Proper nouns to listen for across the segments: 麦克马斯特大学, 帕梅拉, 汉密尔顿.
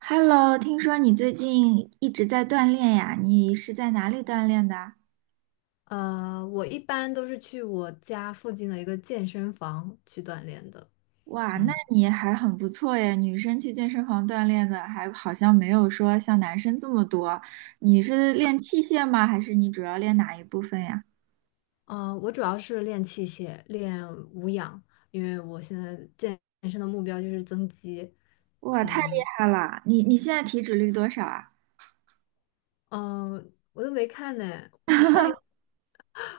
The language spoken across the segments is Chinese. Hello，听说你最近一直在锻炼呀？你是在哪里锻炼的？我一般都是去我家附近的一个健身房去锻炼的。哇，那嗯。你还很不错耶，女生去健身房锻炼的还好像没有说像男生这么多。你是练器械吗？还是你主要练哪一部分呀？我主要是练器械，练无氧，因为我现在健身的目标就是增肌。哇，太厉害了！你现在体脂率多少啊？嗯、我都没看呢，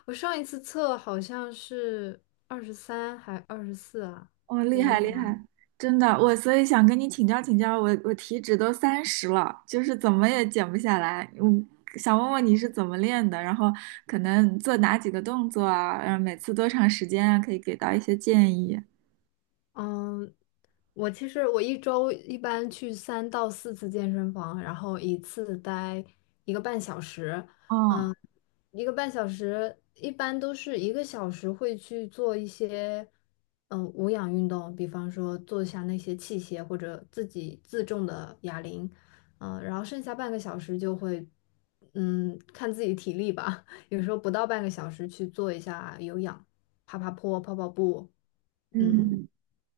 我上一次测好像是23还24啊。哦，厉害厉害，真的，我所以想跟你请教请教，我体脂都30了，就是怎么也减不下来。嗯，想问问你是怎么练的，然后可能做哪几个动作啊，然后每次多长时间啊，可以给到一些建议。嗯，我其实一周一般去三到四次健身房，然后一次待一个半小时。哦，嗯，一个半小时一般都是一个小时会去做一些无氧运动，比方说做一下那些器械或者自己自重的哑铃。然后剩下半个小时就会看自己体力吧，有时候不到半个小时去做一下有氧，爬爬坡、跑跑步。嗯。嗯，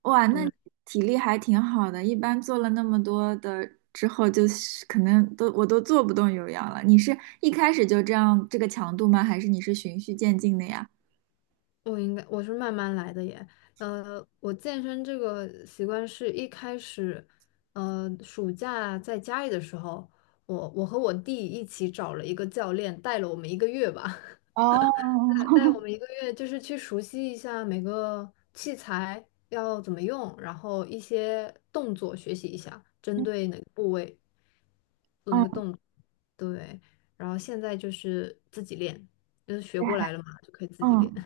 哇，那你对。体力还挺好的，一般做了那么多的之后，就是可能都我都做不动有氧了。你是一开始就这样这个强度吗？还是你是循序渐进的呀？我应该我是慢慢来的耶，我健身这个习惯是一开始，暑假在家里的时候，我和我弟一起找了一个教练，带了我们一个月吧，哦，带我们一个月，就是去熟悉一下每个器材要怎么用，然后一些动作学习一下，针对 哪个部位做那个哦，动作，对，然后现在就是自己练，就是学过来害，了嘛，就可以自己练。嗯。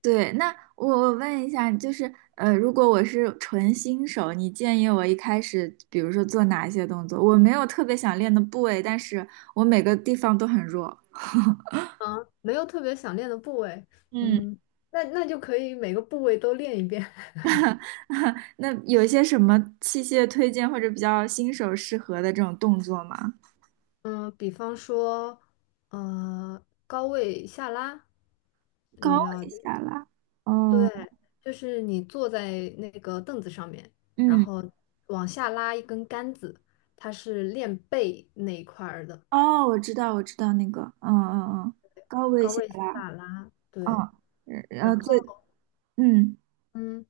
对，那我问一下，就是如果我是纯新手，你建议我一开始，比如说做哪些动作？我没有特别想练的部位，但是我每个地方都很弱。啊，没有特别想练的部位，嗯。嗯，那就可以每个部位都练一遍，那有一些什么器械推荐或者比较新手适合的这种动作吗？嗯，比方说，高位下拉，你高知道，位下拉，哦，对，就是你坐在那个凳子上面，然嗯，后往下拉一根杆子，它是练背那一块儿的，哦，我知道，我知道那个，嗯嗯嗯，高位高下位拉，下拉，嗯，对，呃，然呃后最，嗯嗯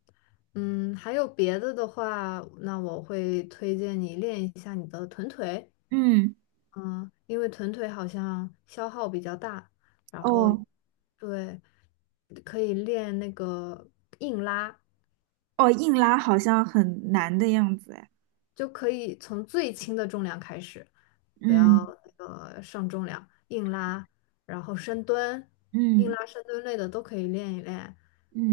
还有别的的话，那我会推荐你练一下你的臀腿。嗯，嗯，因为臀腿好像消耗比较大，然后哦，对，可以练那个硬拉，哦，硬拉好像很难的样子，哎，就可以从最轻的重量开始，不嗯要上重量，硬拉，然后深蹲，硬嗯拉、深蹲类的都可以练一练。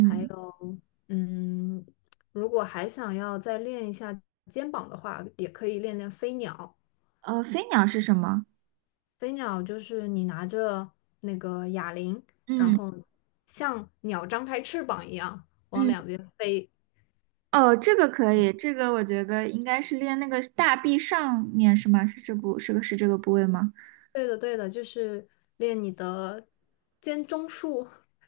还有，嗯，如果还想要再练一下肩膀的话，也可以练练飞鸟。飞鸟是什么？飞鸟就是你拿着那个哑铃，然嗯后像鸟张开翅膀一样往嗯，两边飞。哦，这个可以，这个我觉得应该是练那个大臂上面是吗？是这部是个是这个部位吗？对的，对的，就是练你的肩中束，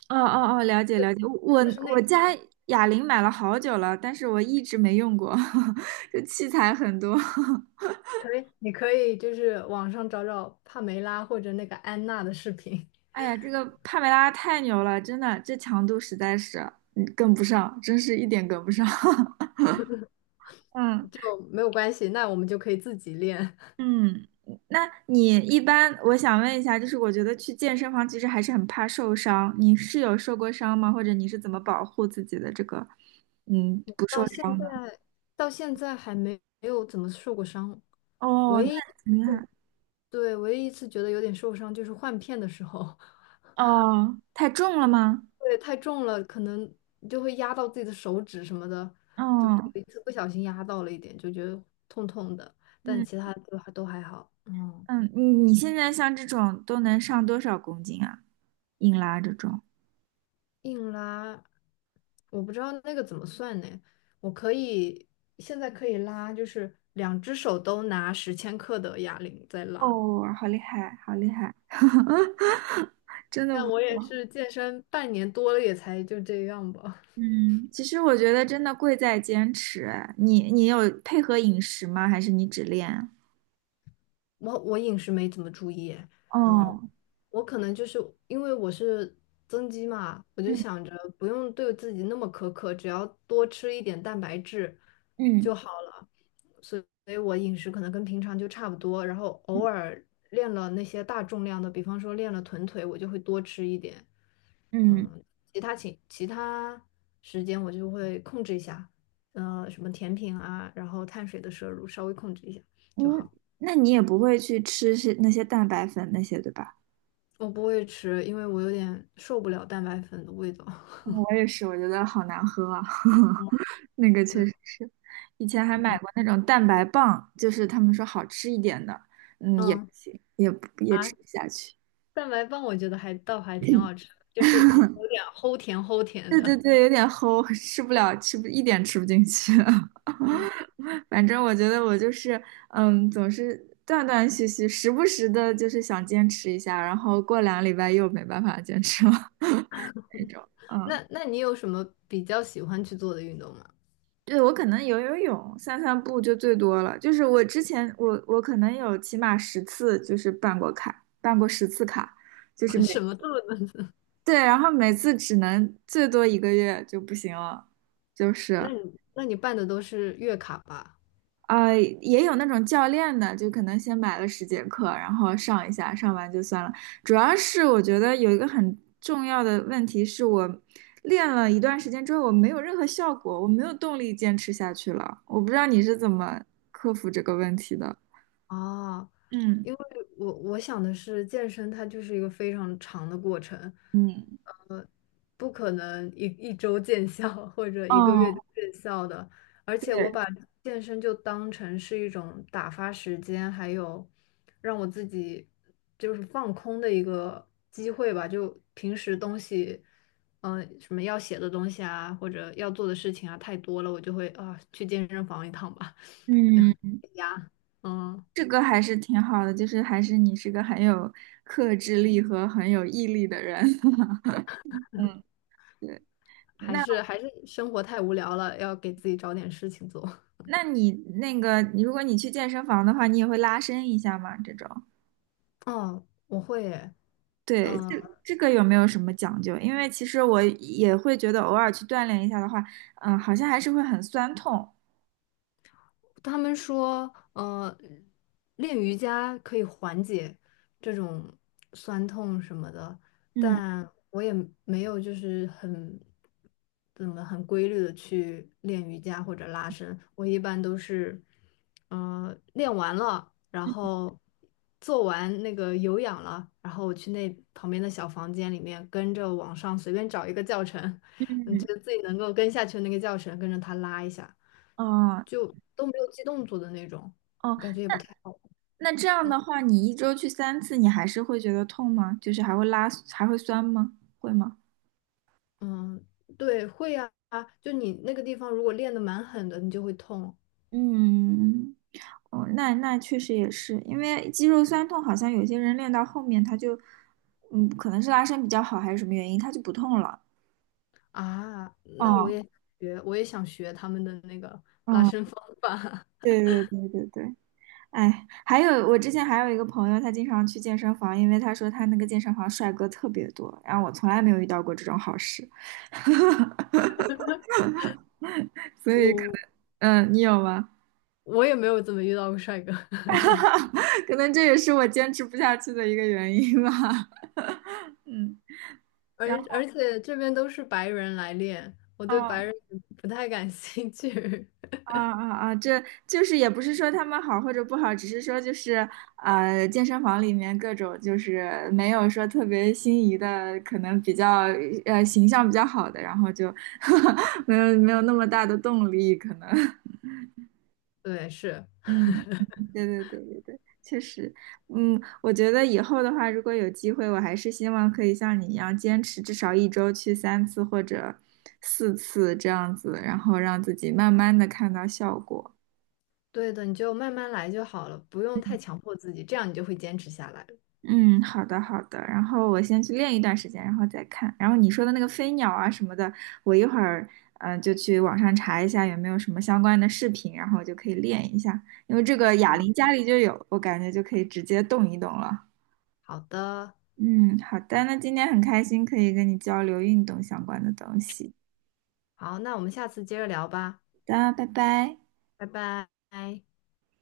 哦哦哦，了解了解，我就是那我家哑铃买了好久了，但是我一直没用过，这器材很多。可以，你可以就是网上找找帕梅拉或者那个安娜的视频，哎呀，这个帕梅拉太牛了，真的，这强度实在是跟不上，真是一点跟不上。嗯。就没有关系。那我们就可以自己练。嗯，那你一般，我想问一下，就是我觉得去健身房其实还是很怕受伤，你是有受过伤吗？或者你是怎么保护自己的这个，嗯，不受到现伤的？在，还没有怎么受过伤，哦，唯那一，很厉害。对，唯一一次觉得有点受伤就是换片的时候。哦，太重了吗？对，太重了，可能就会压到自己的手指什么的，就哦，有一次不小心压到了一点，就觉得痛痛的，但嗯其他都还好。嗯，嗯，你现在像这种都能上多少公斤啊？硬拉这种？硬拉，我不知道那个怎么算呢？我可以现在可以拉，就是两只手都拿10千克的哑铃在拉，哦，好厉害，好厉害。但我也是健身半年多了，也才就这样吧。嗯，其实我觉得真的贵在坚持。哎你有配合饮食吗？还是你只练？我饮食没怎么注意，嗯，哦，我可能就是因为我是增肌嘛，我就嗯想着不用对自己那么苛刻，只要多吃一点蛋白质嗯就好了，所以我饮食可能跟平常就差不多，然后偶尔练了那些大重量的，比方说练了臀腿，我就会多吃一点，嗯其他时间我就会控制一下，什么甜品啊，然后碳水的摄入稍微控制一下就嗯，好。那你也不会去吃是那些蛋白粉那些，对吧？我不会吃，因为我有点受不了蛋白粉的味道。我也是，我觉得好难喝啊，嗯 那个 对，确实是。以前还买过那种蛋白棒，就是他们说好吃一点的，嗯，也不嗯行，也啊，吃不下去。蛋白棒我觉得还倒还挺好吃的，就是可能有点齁甜齁甜对对的。对，有点齁，吃不了，吃不进去。嗯 反正我觉得我就是，嗯，总是断断续续，时不时的就是想坚持一下，然后过2个礼拜又没办法坚持了 那种。嗯，那你有什么比较喜欢去做的运动吗？对，我可能游游泳、散散步就最多了。就是我之前我可能有起码十次就是办过卡，办过十次卡，就是 每什么做的？对，然后每次只能最多一个月就不行了，就那是。你那你办的都是月卡吧？也有那种教练的，就可能先买了10节课，然后上一下，上完就算了。主要是我觉得有一个很重要的问题是我练了一段时间之后，我没有任何效果，我没有动力坚持下去了。我不知道你是怎么克服这个问题的。啊，嗯因为我想的是健身，它就是一个非常长的过程，嗯，呃，不可能一周见效 或者一个月哦，就见效的。而且我对，把健身就当成是一种打发时间，还有让我自己就是放空的一个机会吧。就平时东西，什么要写的东西啊，或者要做的事情啊，太多了，我就会啊去健身房一趟吧。嗯，呀，嗯。这个还是挺好的，就是还是你是个很有克制力和很有毅力的人。嗯，对。还那。是还是生活太无聊了，要给自己找点事情做。那你那个，如果你去健身房的话，你也会拉伸一下吗？这种，哦，我会耶，对，这这个有没有什么讲究？因为其实我也会觉得偶尔去锻炼一下的话，嗯，好像还是会很酸痛。他们说，练瑜伽可以缓解这种酸痛什么的，嗯但我也没有就是很怎么很规律的去练瑜伽或者拉伸，我一般都是，练完了，然嗯，后做完那个有氧了，然后我去那旁边的小房间里面跟着网上随便找一个教程，嗯你觉嗯得自己能够跟下去的那个教程，跟着他拉一下，哦就都没有记动作的那种，哦，我感觉也不太好。那这样嗯的话，你一周去三次，你还是会觉得痛吗？就是还会拉，还会酸吗？会吗？嗯，对，会啊，就你那个地方如果练得蛮狠的，你就会痛嗯，哦，那那确实也是，因为肌肉酸痛，好像有些人练到后面他就，嗯，可能是拉伸比较好还是什么原因，他就不痛了。啊。那哦，我也想学他们的那个拉嗯，伸方法。对对对对对，哎，还有我之前还有一个朋友，他经常去健身房，因为他说他那个健身房帅哥特别多，然后我从来没有遇到过这种好事，所以可我能，嗯，你有吗？我也没有怎么遇到过帅哥，可能这也是我坚持不下去的一个原因吧。嗯，而然后。而且这边都是白人来练，我对白哦人不太感兴趣。啊啊啊！这就是也不是说他们好或者不好，只是说就是健身房里面各种就是没有说特别心仪的，可能比较形象比较好的，然后就 没有那么大的动力，可能。对，是。嗯，对对对对对，确实，嗯，我觉得以后的话，如果有机会，我还是希望可以像你一样坚持至少一周去三次或者4次这样子，然后让自己慢慢的看到效果。对的，你就慢慢来就好了，不用太强迫自己，这样你就会坚持下来了。嗯，好的好的，然后我先去练一段时间，然后再看。然后你说的那个飞鸟啊什么的，我一会儿就去网上查一下有没有什么相关的视频，然后我就可以练一下。因为这个哑铃家里就有，我感觉就可以直接动一动了。好的，嗯，好的，那今天很开心可以跟你交流运动相关的东西。好，那我们下次接着聊吧，好的，拜拜。拜拜。